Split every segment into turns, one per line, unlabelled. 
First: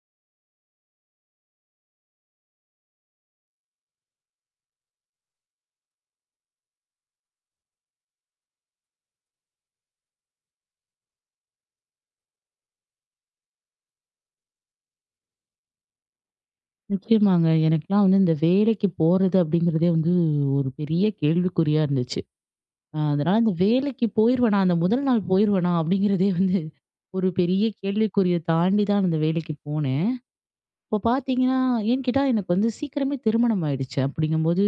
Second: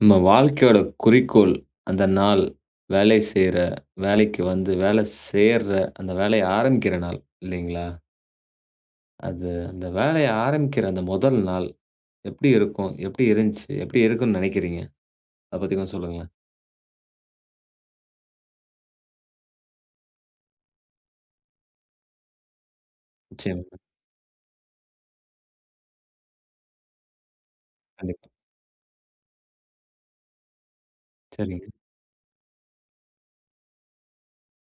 நம்ம வாழ்க்கையோட குறிக்கோள், அந்த நாள், வேலை செய்ற, வேலைக்கு வந்து வேலை சேர்ற, அந்த வேலைய ஆரம்பிக்கிற நாள் இல்லைங்களா? அது அந்த வேலைய ஆரம்பிக்கிற அந்த முதல் நாள் எப்படி இருக்கும்? எப்படி இருந்துச்சு? எப்படி இருக்கும்னு நினைக்கிறீங்க? அத பத்தி கொஞ்சம் சொல்லுங்களேன்.
நிச்சயமாங்க. எனக்கெல்லாம் வந்து இந்த வேலைக்கு போறது அப்படிங்கிறதே வந்து ஒரு பெரிய கேள்விக்குறியா இருந்துச்சு. அதனால இந்த
நிச்சயமா.
வேலைக்கு போயிருவேனா, அந்த முதல் நாள் போயிருவேனா அப்படிங்கிறதே வந்து ஒரு பெரிய
கண்டிப்பா.
கேள்விக்குறிய தாண்டி தான் அந்த வேலைக்கு போனேன். இப்போ பார்த்தீங்கன்னா,
சரிங்க,
ஏன்னு கேட்டா எனக்கு வந்து சீக்கிரமே திருமணம் ஆயிடுச்சு. அப்படிங்கும்போது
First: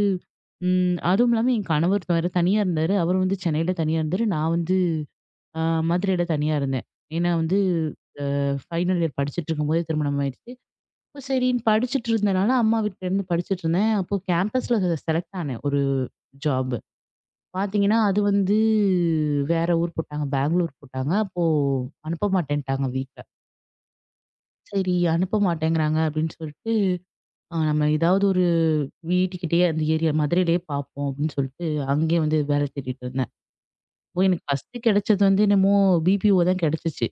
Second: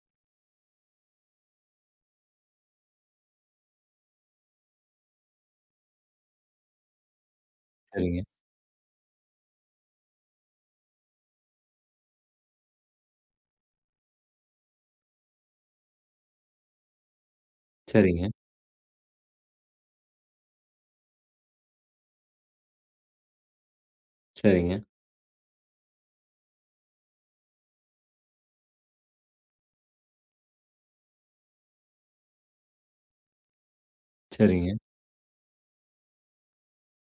அதுவும் இல்லாம என் கணவர் வேற தனியா இருந்தாரு. அவர் வந்து சென்னையில தனியா இருந்தாரு. நான் வந்து அ மதுரையில தனியா இருந்தேன். ஏன்னா வந்து
சரிங்க,
ஃபைனல் இயர் படிச்சுட்டு இருக்கும்போதே திருமணம் ஆயிடுச்சு. அப்ப சரின்னு படிச்சுட்டு இருந்தனால, அம்மா வீட்ல இருந்து படிச்சுட்டு இருந்தேன். அப்போ கேம்பஸ்ல செலக்ட் ஆனேன் ஒரு ஜாப். பார்த்தீங்கன்னா, அது
சரிங்க,
வந்து வேற ஊர் போட்டாங்க. பெங்களூர் போட்டாங்க. அப்போ அனுப்ப மாட்டேன்ட்டாங்க வீட்ல.
சரிங்க,
சரி அனுப்ப மாட்டேங்கிறாங்க அப்படின்னு சொல்லிட்டு, நம்ம ஏதாவது ஒரு வீட்டுக்கிட்டயே அந்த ஏரியா மதுரையிலேயே பார்ப்போம் அப்படின்னு சொல்லிட்டு, அங்கேயே வந்து வேலை தேடிட்டு இருந்தேன். அப்போ எனக்கு
சரிங்க,
ஃபர்ஸ்ட்டு கிடைச்சது வந்து என்னமோ பிபிஓ தான் கிடைச்சுச்சு.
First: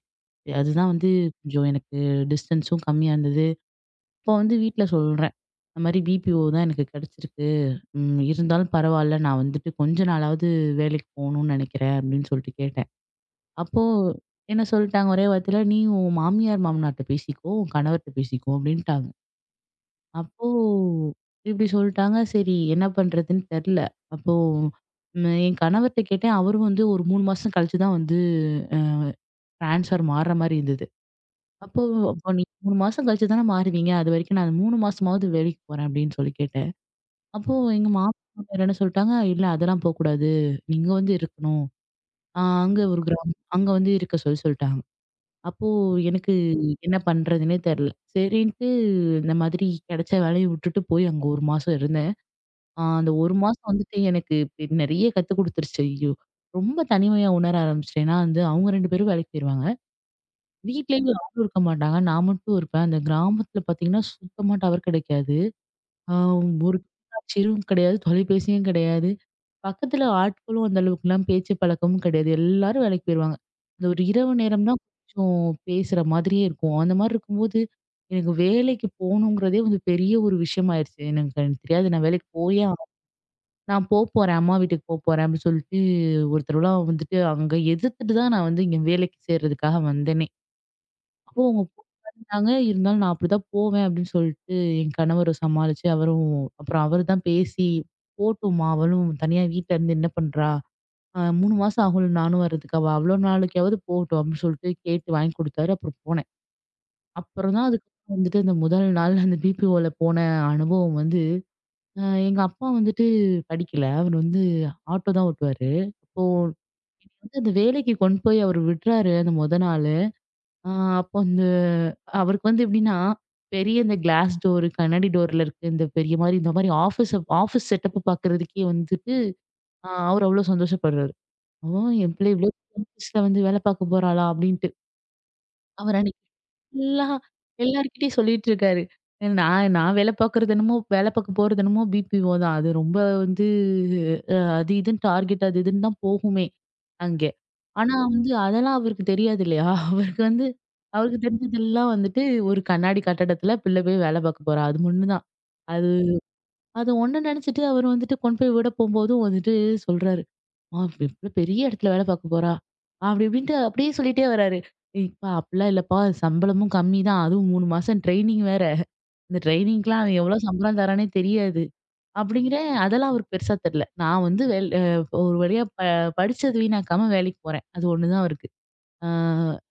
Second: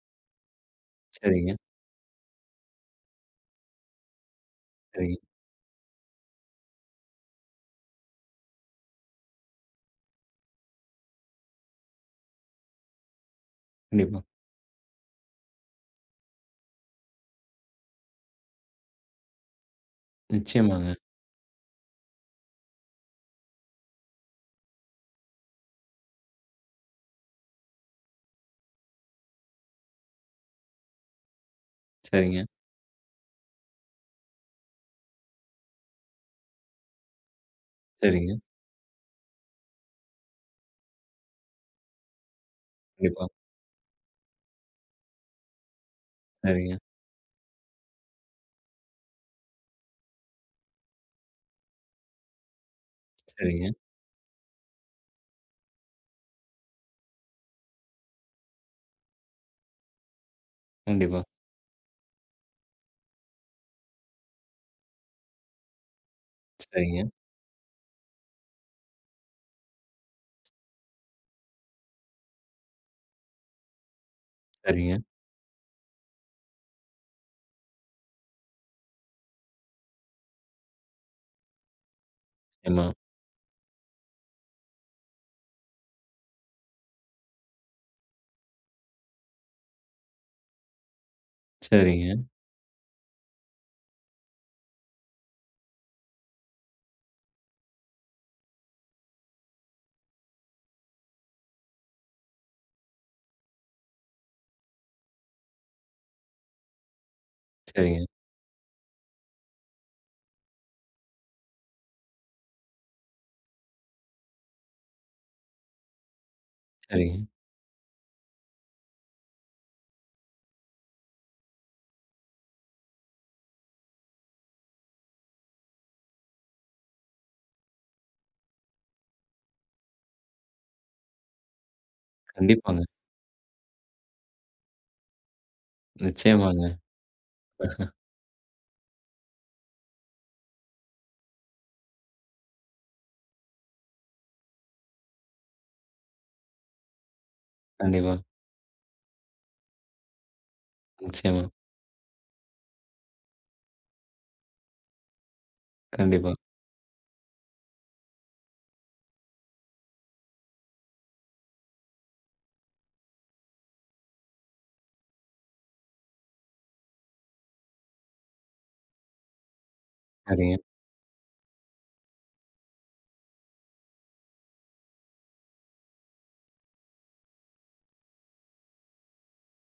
அதுதான் வந்து
சரிங்க,
கொஞ்சம் எனக்கு டிஸ்டன்ஸும் கம்மியா இருந்தது. அப்போ வந்து வீட்ல
சரிங்க.
சொல்றேன். இந்த மாரி பிபிஓ தான் எனக்கு கிடைச்சிருக்கு. ம். இருந்தாலும் பரவால்ல. நான் வந்துட்டு கொஞ்ச நாளாவது வேலைக்கு போணும்னு நெனைக்கிறேன் அப்படின்னு சொல்லிட்டு கேட்டேன். அப்போ
கண்டிப்பா.
என்ன சொல்ட்டாங்க ஒரே வார்த்தையில, "நீ உன் மாமியார், மாமனார்ட்ட பேசிக்கோ. உன் கணவர்ட்ட பேசிக்கோ" அப்படின்ட்டாங்க. அப்போ
நிச்சயமாங்க.
இப்படி சொல்ட்டாங்க. சரி என்ன பண்றதுன்னு தெர்ல. அப்போ என் கணவர்ட்ட கேட்டேன். அவரும் வந்து ஒரு 3 மாசம் கழிச்சு தான் வந்து அ ட்ரான்ஸ்ஃபர் மாறுற மாரி இருந்தது. அப்போ அப்போ
சரிங்க,
"நீ 3 மாசம் கழிச்சு தானே மாறுவீங்க. அதுவரைக்கும் நான் 3 மாசமாவது வேலைக்கு போறேன்" அப்படின்னு சொல்லி கேட்டேன். அப்போ எங்க மாமனார்,
சரிங்க.
மாமியார் என்ன சொல்ட்டாங்க, "இல்ல அதெல்லாம் போக்கூடாது. நீங்க வந்து இருக்கணும். அங்க ஒரு
கண்டிப்பா.
கிராமம். அங்க வந்து இருக்க சொல்லி" சொல்ட்டாங்க. அப்போ எனக்கு
சரிங்க,
என்ன பண்றதுன்னே தெர்ல. சரின்ட்டு இந்த மாதிரி கிடைச்ச வேலைய விட்டுட்டு போய் அங்க 1 மாசம் இருந்தேன். அந்த 1 மாசம்
சரிங்க.
வந்துட்டு எனக்கு நெறைய கத்து குடுத்துருச்சு. ஐயோ! ரொம்ப தனிமையா உணர ஆரம்பிச்சுட்டேன். ஏன்னா வந்து அவங்க 2 பேரும் வேலைக்கு போயிருவாங்க. வீட்லயும்
கண்டிப்பா.
யாரும் இருக்க மாட்டாங்க. நான் மட்டும் இருப்பேன். அந்த கிராமத்துல பார்த்தீங்கன்னா, சுத்தமா டவர் கிடைக்காது. அ ஒரு
சரிங்க,
தொலைக்காட்சியும் கிடையாது, தொலைபேசியும் கிடையாது. பக்கத்துல ஆட்களும் அந்த அளவுக்குலாம் பேச்சு பழக்கமும் கிடையாது. எல்லாரும் வேலைக்கு போயிருவாங்க. அந்த ஒரு இரவு நேரம் தான்
சரிங்க.
கொஞ்சம் பேசுற மாதிரியே இருக்கும். அந்த மாரி இருக்கும்போது, எனக்கு வேலைக்கு போணுங்கிறதே வந்து பெரிய ஒரு விஷயம் ஆயிருச்சு. எனக்கு எனக்கு தெரியாது நான் வேலைக்கு போயே
நிச்சயமா.
ஆகணும். நான் போப்போறேன், அம்மா வீட்டுக்கு போப்போறேன் அப்படின்னு சொல்லிட்டு ஒரு தடவலாம் வந்துட்டு அங்க எதிர்த்துட்டு தான் நான் வந்து இங்க வேலைக்கு சேர்றதுக்காக வந்தேனே. அப்போ அவங்க
சரிங்க,
போறேன்னாங்க, இருந்தாலும் நான் அப்படிதான் போவேன் அப்படின்னு சொல்லிட்டு என் கணவர சமாளிச்சு அவரும் அப்புறம் அவரு தான் பேசி, "போட்டும்மா அவளும் தனியா வீட்ல இருந்து என்ன பண்றா?" 3 மாசம் ஆகும்ல நானும் வர்றதுக்கு. அவ அவ்வளோ நாளுக்காவது போகட்டும் அப்படின்னு சொல்லிட்டு கேட்டு வாங்கி குடுத்தாரு. அப்புறம் போனேன். அப்புறம் தான்
சரிங்க, சரிங்க,
அதுக்கப்புறம் வந்துட்டு அந்த முதல் நாள் அந்த BPOல போன அனுபவம் வந்து, அ எங்க அப்பா வந்துட்டு படிக்கல. அவர் வந்து ஆட்டோ தான் ஓட்டுவாரு. அப்போ என்னைய
சரிங்க.
வந்து அந்த வேலைக்கு கொண்டு போய் அவர் விடுறாரு அந்த மொத நாளு. அ அப்போ அந்த அவருக்கு வந்து எப்படின்னா, பெரிய இந்த கிளாஸ் டோர், கண்ணாடி டோர்ல இருக்கு. இந்த பெரிய மாரி இந்த மாரி ஆஃபீஸ் ஆஃபீஸ் செட்டப் பாக்குறதுக்கே வந்துட்டு, அவர் அவ்வளோ சந்தோஷப்படுறாரு. ஓ! என் பிள்ளை இவ்ளோ
கண்டிப்பாங்க.
ஆபீஸ்ல வந்து வேலை பார்க்க போறாளா? அப்படின்ட்டு. அவர் அன்னைக்கு
நிச்சயமாங்க.
ஃபுல்லா எல்லார்கிட்டயும் சொல்லிட்டு இருக்காரு. நான் நான் வேலை பார்க்கறது என்னமோ வேலை பார்க்க போறது என்னமோ பிபிஓ தான். அது ரொம்ப வந்து அது இதுன்னு டார்கெட் அது இதுன்னு தான் போகுமே அங்கே. ஆனா
கண்டிப்பா.
வந்து அதெல்லாம் அவருக்கு தெரியாது இல்லையா? அவருக்கு
நிச்சயமா.
தெரிஞ்சதெல்லாம் வந்துட்டு ஒரு கண்ணாடி கட்டடத்துல பிள்ளை போய் வேலை பார்க்க போறா. அது 1 தான். அது
கண்டிப்பா.
அது 1 நினைச்சுட்டு அவர் வந்துட்டு கொண்டு போய் விட போம்போதும் வந்துட்டு சொல்றாரு. ஆ இப்ப இவ்ளோ பெரிய இடத்துல வேலை பார்க்க போறா! அப்படி இப்படின்ட்டு அப்படியே சொல்லிட்டே வராரு. "ஏய்ப்பா! அப்படிலாம் இல்லப்பா. சம்பளமும் கம்மி தான். அதுவும் 3 மாசம் ட்ரெய்னிங் வேற. இந்த ட்ரெய்னிங்க்குலாம் அவன் எவ்வளோ
சரிங்க.
சம்பளம் தரானே தெரியாது." அப்படிங்கிறேன். அதெல்லாம் அவருக்கு பெருசா தெரியல. நான் வந்து வெல் அ ஒரு வழியா படிச்சது வீணாக்காம வேலைக்கு போறேன். அது ஒண்ணு தான் அவருக்கு. ஆ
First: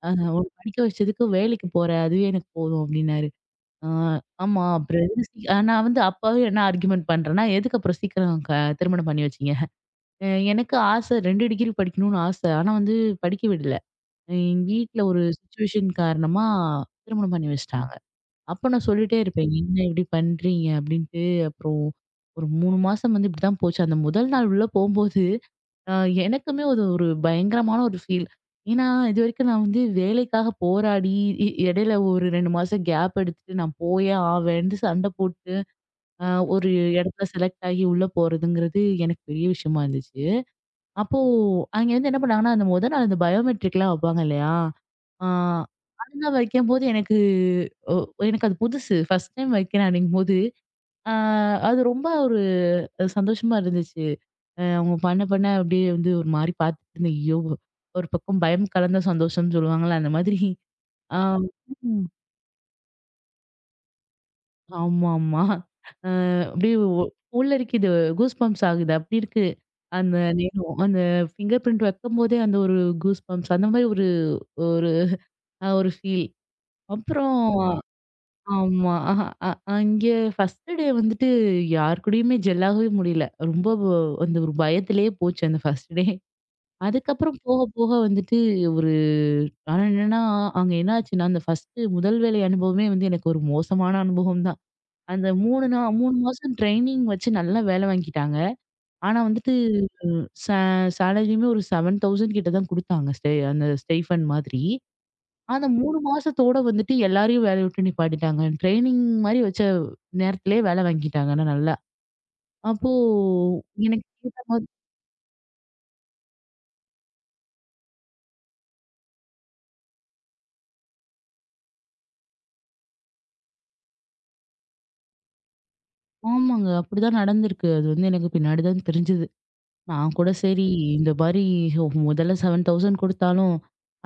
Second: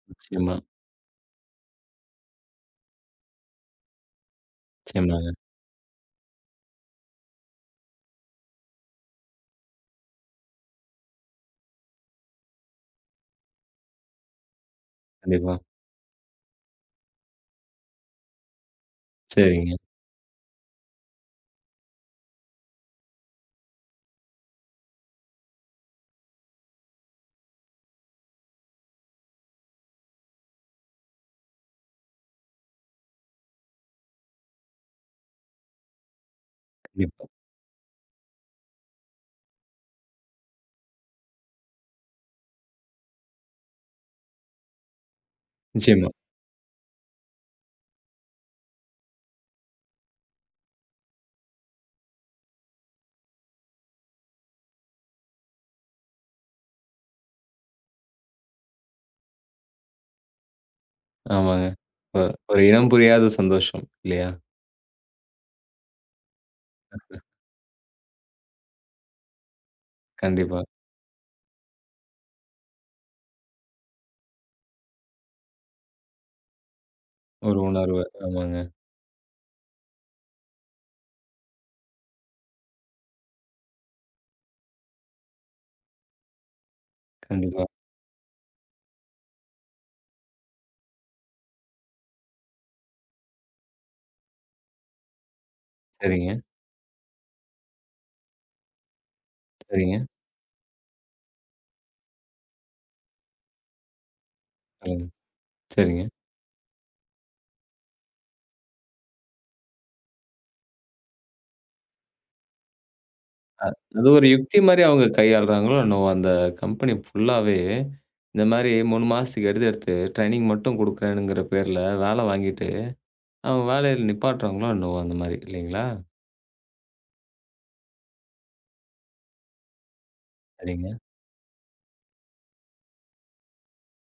அ "உன்ன
நிச்சயமா.
படிக்க வச்சதுக்கு வேலைக்கு போற. அதுவே எனக்கு போதும்." அப்படின்னாரு. ஆ ஆமா. அப்புறம் எதுக்கு
நிச்சயமாங்க.
சீ நான் வந்து அப்பவே என்ன ஆர்கியுமென்ட் பண்றேன்னா, "எதுக்கு அப்புறம் சீக்கிரம் திருமணம் பண்ணி வச்சீங்க?" அ எனக்கு ஆசை 2 டிகிரி படிக்கணும்னு ஆசை. ஆனா வந்து படிக்க விடல. எங்க வீட்ல ஒரு
கண்டிப்பா.
சிச்சுவேஷன் காரணமா திருமணம் பண்ணி வச்சுட்டாங்க. அப்ப நான் சொல்லிட்டே இருப்பேன்.
சரிங்க.
என்ன இப்படி பண்றீங்க? அப்படின்ட்டு. அப்புறம் ஒரு 3 மாசம் வந்து இப்படித்தான் போச்சு. அந்த முதல் நாள் உள்ள போம்போது, அ எனக்குமே அது ஒரு பயங்கரமான ஒரு ஃபீல். ஏன்னா இதுவரைக்கும் நான் வந்து வேலைக்காக போராடி இடையில ஒரு 2 மாசம் கேப் எடுத்துட்டு நான் போயே ஆவேன்ட்டு சண்டை போட்டு, அ ஒரு
கண்டிப்பா.
இடத்துல செலக்ட் ஆகி உள்ள போறதுங்கிறது எனக்கு பெரிய விஷயமா இருந்துச்சு. அப்போ அங்கேருந்து என்ன பண்ணாங்கன்னா, அந்த மொத நாள் அந்த பயோமெட்ரிக்லாம் வப்பாங்க இல்லையா? ஆ
நிச்சயமா.
அதுலாம் வைக்கும்போது ஒ எனக்கு அது புதுசு. ஃபர்ஸ்ட் டைம் வைக்கிறேன் அப்படிங்கும்போது, ஆ அது ரொம்ப ஒரு சந்தோஷமா இருந்துச்சு. அவங்க பண்ண பண்ண அப்படியே வந்து ஒரு மாரி பார்த்துட்டு இருந்தேன். ஐயோ! ஒரு பக்கம் பயம் கலந்த சந்தோஷம்னு சொல்லுவாங்கல்ல, அந்த மாதிரி. ஆ
ஆமாங்க.
ம்.
ஒ ஒரு இனம் புரியாத சந்தோஷம் இல்லையா?
ஆமாமா. அ அப்படியே உள்ள இருக்கு இது கூஸ் பம்ப்ஸ் ஆகுது. அப்படி இருக்கு. அந்த
கண்டிப்பா.
நேரம், அந்த ஃபிங்கர் பிரிண்ட் வைக்கும்போதே அந்த ஒரு கூஸ் பம்ப்ஸ் அந்த மாரி ஒரு ஒரு அ ஒரு ஃபீல். அப்புறம்
ஒரு உணர்வு. ஆமாங்க.
ஆமா. அஹ அ அங்கே ஃபர்ஸ்ட் டே வந்துட்டு யார் கூடயுமே ஜெல் ஆகவே முடியல. ரொம்ப அந்த ஒரு பயத்திலேயே போச்சு அந்த ஃபர்ஸ்ட் டே. அதுக்கப்புறம் போக
கண்டிப்பா.
போக வந்துட்டு ஒரு ஆனா என்னன்னா, அங்க என்ன ஆச்சுன்னா, அந்த முதல் வேலை அனுபவமே வந்து எனக்கு ஒரு மோசமான அனுபவம் தான். அந்த 3 3
சரிங்க.
மாசம் ட்ரெய்னிங் வச்சு நல்லா வேலை வாங்கிட்டாங்க. ஆனா வந்துட்டு
சரிங்க.
சே சேலரியுமே ஒரு 7000 கிட்ட தான் குடுத்தாங்க. அந்த ஸ்டைஃபன் மாதிரி.
சொல்லுங்க.
அந்த 3
சரிங்க.
மாசத்தோட வந்துட்டு எல்லாரையும் வேலைய விட்டு நிப்பாட்டிட்டாங்க. ட்ரெய்னிங் மாரி வச்ச நேரத்திலேயே வேலை வாங்கிட்டாங்கன்னா நல்லா. அப்போ
அ
எனக்கு
அது ஒரு
கேட்ட
யுக்தி
மாரி
மாரி அவங்க கையாளுறாங்களோ என்னவோ! அந்த கம்பெனி ஃபுல்லாவே இந்த மாரி 3 மாசத்துக்கு எடுத்து எடுத்து ட்ரெய்னிங் மட்டும் குடுக்குறேனுங்கிற பேர்ல வேல வாங்கிட்டு, அவங்க வேலையில நிப்பாட்டுறாங்களோ என்னவோ! அந்த மாரி இல்லைங்களா?
ஆமாங்க. அப்படிதான் நடந்திருக்கு. அது வந்து எனக்கு பின்னாடி தான் தெரிஞ்சது. நான் கூட சரி
சரிங்க.
இந்த மாரி முதல்ல 7000 குடுத்தாலும்,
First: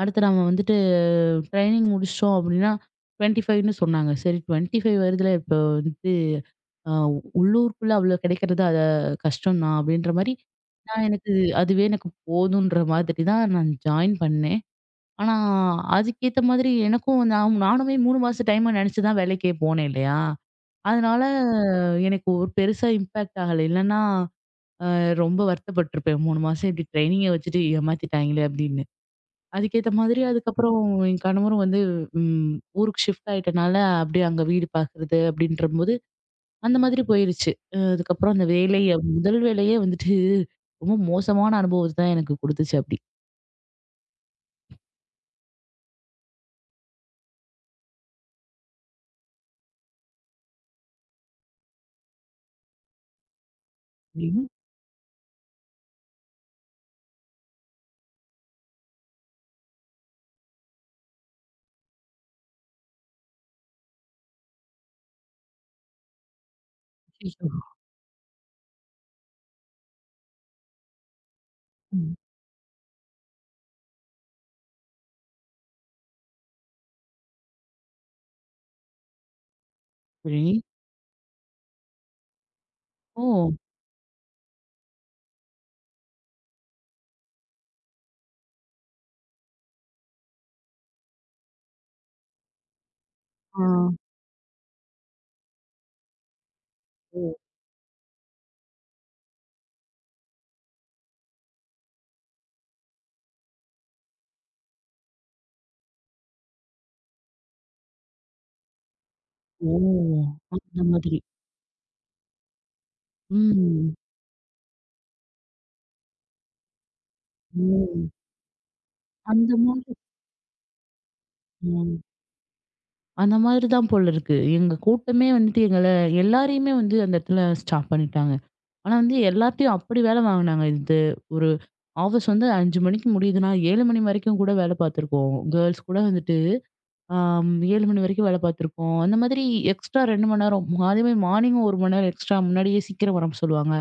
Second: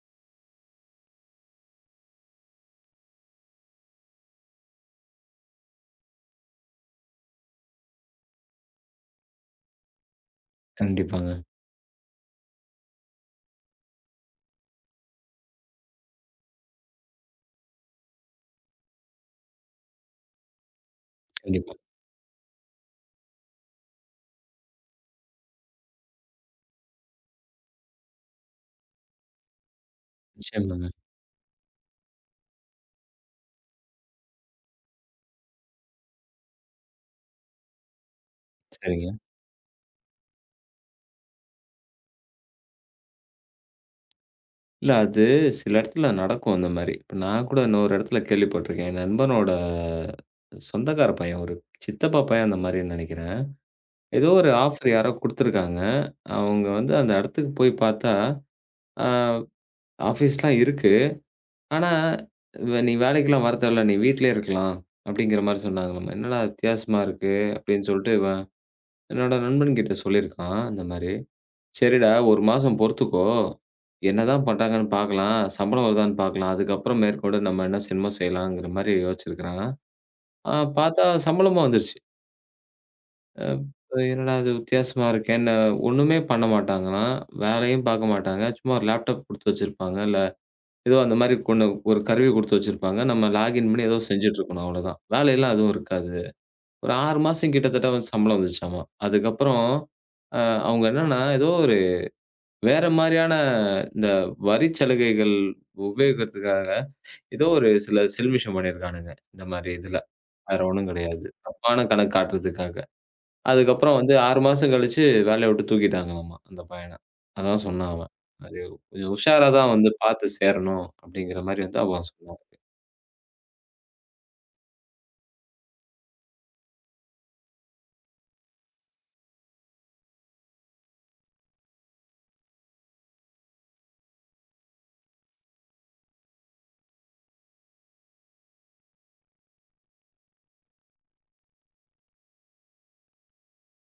அடுத்து நம்ம வந்துட்டு ட்ரெய்னிங் முடிச்சிட்டோம் அப்படின்னா 25ன்னு சொன்னாங்க. சரி 25 வருதுல இப்போ அ உள்ளூருக்குள்ள அவ்வளோ கிடைக்கிறது அத கஷ்டம் தான் அப்படின்ற மாரி, நான்
கண்டிப்பாங்க,
எனக்கு அதுவே எனக்கு போதுன்ற மாதிரி தான் நான் ஜாயின் பண்ணேன். ஆனா, அதுக்கேத்த மாதிரி எனக்கும் நானுமே 3 மாசம் டைமா நினைச்சு தான் வேலைக்கே போனேன் இல்லையா? அதனால
கண்டிப்பா.
எனக்கு ஒரு பெருசா இம்பாக்ட் ஆகல. இல்லன்னா ரொம்ப வருத்தப்பட்டுருப்பேன். 3 மாசம் இப்படி ட்ரெய்னிங்க வச்சுட்டு ஏமாத்திட்டாங்களே அப்படின்னு. அதுக்கேத்த மாதிரி அதுக்கப்புறம்
நிச்சயமாங்க.
என் கணவரும் வந்து ம் ஊருக்கு ஷிஃப்ட் ஆயிட்டனால அப்படியே அங்க வீடு பார்க்குறது அப்படின்றபோது அந்த மாதிரி போயிருச்சு. அதுக்கப்புறம் அந்த வேலைய
சரிங்க.
முதல் வேலையே வந்துட்டு ரொம்ப மோசமான அனுபவத்த தான் எனக்கு குடுத்துச்சு அப்படி.
இல்ல அது சில இடத்துல நடக்கும் அந்த மாரி. இப்ப நான் கூட இன்னொரு இடத்துல கேள்விப்பட்டுருக்கேன். என் நண்பனோட சொந்தக்கார பையன், ஒரு சித்தப்பா பையன் அந்த மாரின்னு நெனைக்கிறேன். ஏதோ
ம்.
ஒரு ஆஃபர் யாரோ குடுத்துருக்காங்க. அவங்க வந்து அந்த இடத்துக்கு போய் பார்த்தா, ஆ ஆஃபீஸ்லாம் இருக்கு. ஆனா, நீ வேலைக்கெல்லாம் வர தேவல்ல. நீ வீட்லயே இருக்கலாம்." அப்படிங்கிற மாரி சொன்னாங்களாமா. "என்னடா வித்தியாசமா இருக்கு?"
அச்சச்சோ!
அப்படின்னு சொல்லிட்டு இவன் என்னோட நண்பன்கிட்ட சொல்லியிருக்கான், இந்த மாரி. சரிடா,
ம்.
1 மாசம் பொறுத்துக்கோ. என்னதான் பண்றாங்கன்னு பார்க்கலாம். சம்பளம் வருதான்னு பார்க்கலாம். அதுக்கப்புறம் மேற்கொண்டு நம்ம என்ன செய்யணுமோ செய்யலாங்கிற மாரி யோசிச்சிருக்கிறாங்க.
சரி.
ஆ பார்த்தா சம்பளமும் வந்துருச்சு. அ
ஓ!
என்னடா இது வித்தியாசமா இருக்கே! என்ன ஒண்ணுமே பண்ண மாட்டாங்களாம். வேலையும் பார்க்க மாட்டாங்க. சும்மா ஒரு லேப்டாப் குடுத்து வச்சிருப்பாங்க. இல்ல ஏதோ அந்த மாரி ஒண்ணு ஒரு கருவி குடுத்து வச்சிருப்பாங்க. நம்ம
ஆ.
லாகின் பண்ணி ஏதோ செஞ்சுட்டு இருக்கணும் அவ்வளோதான். வேலையெல்லாம் எதுவும் இருக்காது. ஒரு 6
ஓ!
மாசம் கிட்டத்தட்ட வந்து சம்பளம் வந்துச்சாமா. அதுக்கப்புறம் அ அவங்க என்னன்னா ஏதோ ஒரு வேற மாரியான இந்த வரி சலுகைகள் உபயோகிக்கிறதுக்காக, ஏதோ ஒரு சில செல்மிஷம் பண்ணியிருக்கானுங்க. இந்த மாரி
ஓ!
இதுல. வேற
அந்த
ஒண்ணும்
மாதிரி.
கிடையாது. தப்பான கணக்கு காட்டுறதுக்காக.
ம்.
அதுக்கப்புறம் வந்து 6 மாசம் கழிச்சு வேலைய விட்டு தூக்கிட்டாங்களாமா, அந்த பையன. அதான் சொன்னான்
ம்.
அவன். அது கொஞ்சம் உஷாரா
அந்த
தான் வந்து
மாதிரி
பார்த்து சேரணும் அப்படிங்கிற மாரி வந்து
ம்.
அவன் சொன்னான்.
அந்த மாதிரி தான் போல இருக்கு. எங்க கூட்டமே வந்துட்டு எங்கள எல்லாரையுமே வந்து அந்த இடத்துல ஸ்டாப் பண்ணிட்டாங்க. ஆனா வந்து எல்லார்ட்டயும் அப்படி வேலை வாங்குனாங்க. இது ஒரு ஆஃபீஸ் வந்து 5 மணிக்கு முடியுதுன்னா, 7 மணி வரைக்கும் கூட வேலை பார்த்துருக்கோம். கேர்ல்ஸ் கூட வந்துட்டு ஆம், 7 மணி வரைக்கும் வேலை பார்த்துருப்போம். அந்த மாதிரி எக்ஸ்ட்ரா 2 மணி நேரம். அதேமாரி மார்னிங் 1 மணி நேரம் எக்ஸ்ட்ரா முன்னாடியே சீக்கிரம் வர சொல்லுவாங்க.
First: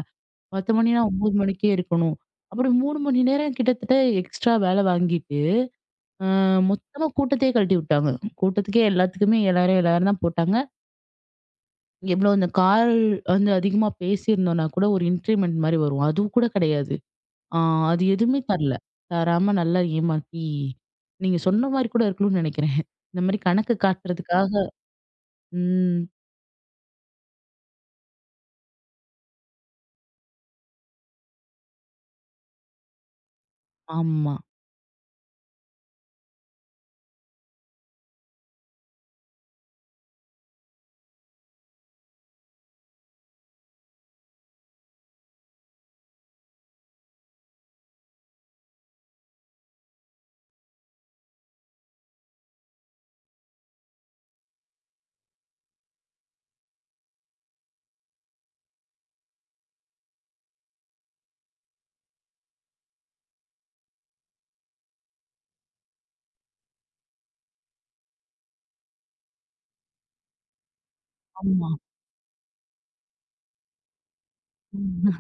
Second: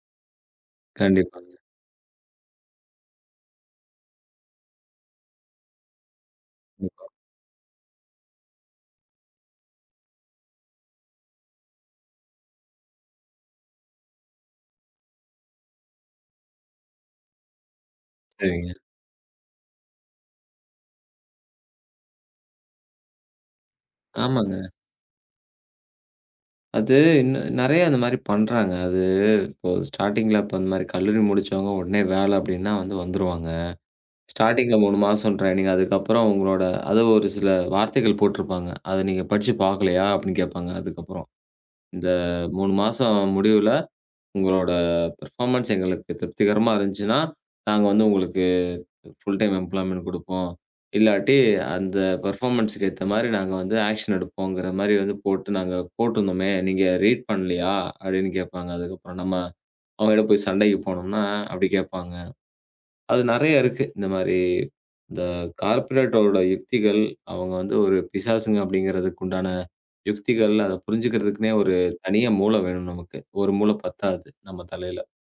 10 மணின்னா 9
கண்டிப்பாங்க.
மணிக்கே இருக்கணும். அப்படி 3 மணி நேரம் கிட்டத்தட்ட எக்ஸ்ட்ரா வேலை வாங்கிட்டு, அ
கண்டிப்பா.
மொத்தமா கூட்டத்தையே கழட்டி விட்டாங்க. கூட்டத்துக்கே எல்லாத்துக்குமே 7000, 7000 தான் போட்டாங்க. எவ்வளோ இந்த கால் வந்து அதிகமா பேசியிருந்தோம்னா கூட ஒரு இன்கிரிமெண்ட் மாரி வரும். அதுவும் கூட கிடையாது. ஆ அது எதுவுமே தரல.
சரிங்க.
தராம நல்லா ஏமாத்தி, நீங்க சொன்ன மாரி கூட இருக்கணும்னு நினைக்கிறேன். இந்த மாரி கணக்கு காட்டுறதுக்காக
ஆமாங்க.
ம்.
அது இன்னும் நெறைய அந்த மாரி பண்றாங்க. அது இப்போ ஸ்டார்ட்டிங்ல இப்ப அந்த மாரி கல்லூரி முடிச்சவங்க உடனே வேலை அப்படின்னா வந்து வந்துருவாங்க.
ஆமா.
ஸ்டார்ட்டிங்ல 3 மாசம் ட்ரெய்னிங். அதுக்கப்புறம் உங்களோட அது ஒரு சில வார்த்தைகள் போட்டிருப்பாங்க. அத நீங்க படிச்சு பார்க்கலையா? அப்படின்னு கேட்பாங்க அதுக்கப்புறம். இந்த 3 மாசம் முடிவுல உங்களோட பெர்ஃபார்மன்ஸ் எங்களுக்கு திருப்திகரமா இருந்துச்சுன்னா, நாங்க வந்து உங்களுக்கு ஃபுல் டைம் எம்ப்ளாய்மென்ட் குடுப்போம். இல்லாட்டி அந்த பெர்ஃபார்மன்ஸ்க்கு ஏத்த மாரி நாங்க வந்து ஆக்ஷன் எடுப்போங்கிற மாரி வந்து போட்டு நாங்க போட்டிருந்தோமே, நீங்க ரீட் பண்ணலையா? அப்படின்னு கேட்பாங்க. அதுக்கப்புறம் நம்ம அவங்ககிட்ட போய் சண்டைக்கு போனோம்னா, அப்படி கேட்பாங்க. அது நெறைய இருக்கு. இந்த மாரி இந்த கார்ப்பரேட்டோட யுக்திகள், அவங்க வந்து ஒரு பிசாசுங்க அப்படிங்கிறதுக்கு உண்டான யுக்திகள், அத புரிஞ்சுக்கிறதுக்குன்னே
ஆமா.
ஒரு தனியா மூளை வேணும் நமக்கு. ஒரு மூளை பத்தாது நம்ம தலையில.
ம்.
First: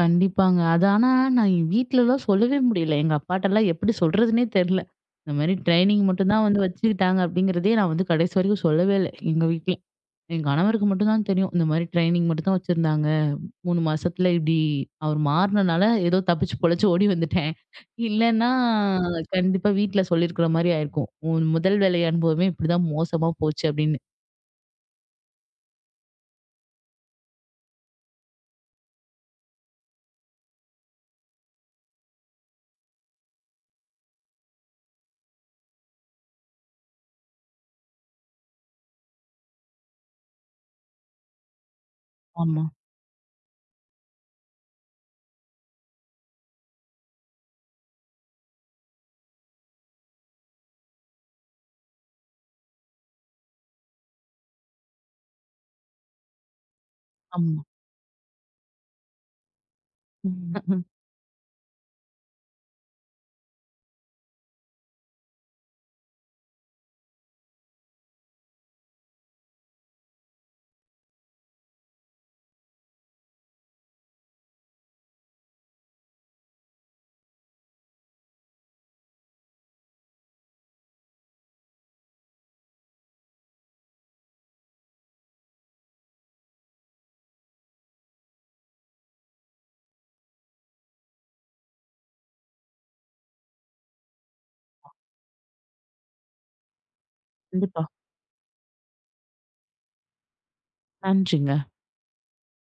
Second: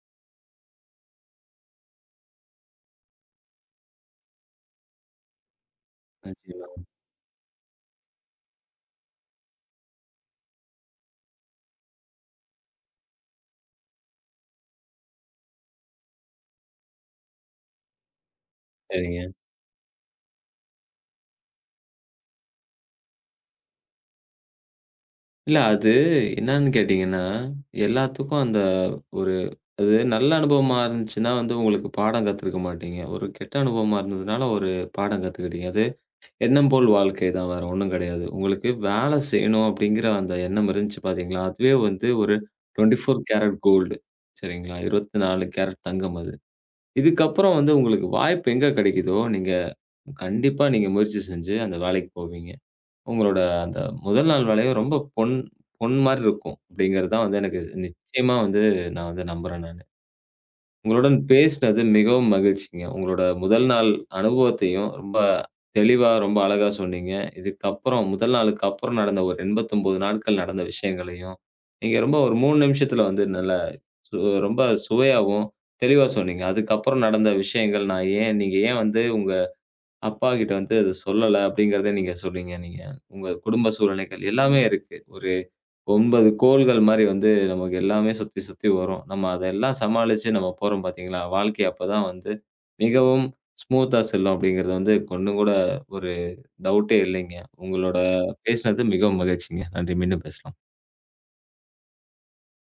கண்டிப்பாங்க. அது ஆனா நான் என் வீட்லலாம் சொல்லவே முடியல. எங்க அப்பாட்டலாம் எப்படி சொல்றதுன்னே தெரியல. இந்த மாரி ட்ரைனிங் மட்டும் தான் வந்து
நிச்சயமா.
வச்சுக்கிட்டாங்க அப்படிங்கிறதே நான் வந்து கடைசி வரைக்கும் சொல்லவே இல்ல, எங்க வீட்ல. என் கணவருக்கு மட்டும் தான் தெரியும். இந்த மாரி ட்ரைனிங் மட்டும் தான் வச்சிருந்தாங்க. 3 மாசத்துல இப்படி அவர் மாறுனனால ஏதோ தப்பிச்சு பொழச்சு ஓடி வந்துட்டேன். இல்லன்னா
சரிங்க.
கண்டிப்பா வீட்ல சொல்லியிருக்கிற மாரி ஆயிருக்கும். "உன் முதல் வேலை அனுபவமே இப்படிதான் மோசமா போச்சு" அப்படின்னு.
இல்ல அது என்னன்னு கேட்டீங்கன்னா, எல்லாத்துக்கும் அந்த ஒரு அது நல்ல அனுபவமா இருந்துச்சுன்னா வந்து உங்களுக்கு பாடம் கத்துருக்க மாட்டீங்க. ஒரு கெட்ட அனுபவமா இருந்ததுனால ஒரு பாடம் கத்துக்கிட்டீங்க. அது எண்ணம் போல் வாழ்க்கை தான். வேற ஒண்ணும் கிடையாது. உங்களுக்கு வேலை செய்யணும் அப்படிங்கிற அந்த எண்ணம் இருந்துச்சு பார்த்தீங்களா, அதுவே வந்து ஒரு
ஆமா.
24 கேரட் கோல்டு சரிங்களா, 24 கேரட் தங்கம் அது. இதுக்கப்புறம் வந்து உங்களுக்கு வாய்ப்பு எங்க கிடைக்குதோ, நீங்க கண்டிப்பா நீங்க முயற்சி செஞ்சு அந்த வேலைக்கு போவீங்க. உங்களோட அந்த முதல் நாள் வேலையும் ரொம்ப பொன் பொன் மாரி இருக்கும் அப்படிங்கிறது தான் வந்து எனக்கு
ஆமா.
நிச்சயமா வந்து நான் வந்து நம்புறேன் நானு.
ம்.
உங்களுடன் பேசினது மிகவும் மகிழ்ச்சிங்க. உங்களோட முதல் நாள் அனுபவத்தையும் ரொம்ப தெளிவா, ரொம்ப அழகா சொன்னீங்க. இதுக்கப்புறம் முதல் நாளுக்கு அப்புறம் நடந்த ஒரு 89 நாட்கள் நடந்த விஷயங்களையும், நீங்க ரொம்ப ஒரு 3 நிமிஷத்துல வந்து நல்லா சு ரொம்ப சுவையாவும், தெளிவா சொன்னீங்க. அதுக்கப்புறம் நடந்த விஷயங்கள் நான் ஏன் நீங்க ஏன் வந்து உங்க அப்பா கிட்ட வந்து அது சொல்லல அப்படிங்கிறத நீங்க சொல்றீங்க நீங்க. உங்க குடும்ப சூழ்நிலைகள் எல்லாமே இருக்கு. ஒரு 9 கோள்கள் மாரி வந்து நமக்கு எல்லாமே சுத்தி சுத்தி வரும். நம்ம அதெல்லாம் சமாளிச்சு நம்ம போறோம் பார்த்தீங்களா? வாழ்க்கை அப்பதான் வந்து மிகவும் ஸ்மூத்தா செல்லும் அப்படிங்கிறது வந்து ஒண்ணும் கூட ஒரு டவுட்டே இல்லைங்க.
கண்டிப்பா.
உங்களோட பேசினது மிகவும் மகிழ்ச்சிங்க. நன்றி. மீண்டும் பேசலாம்.
நன்றிங்க.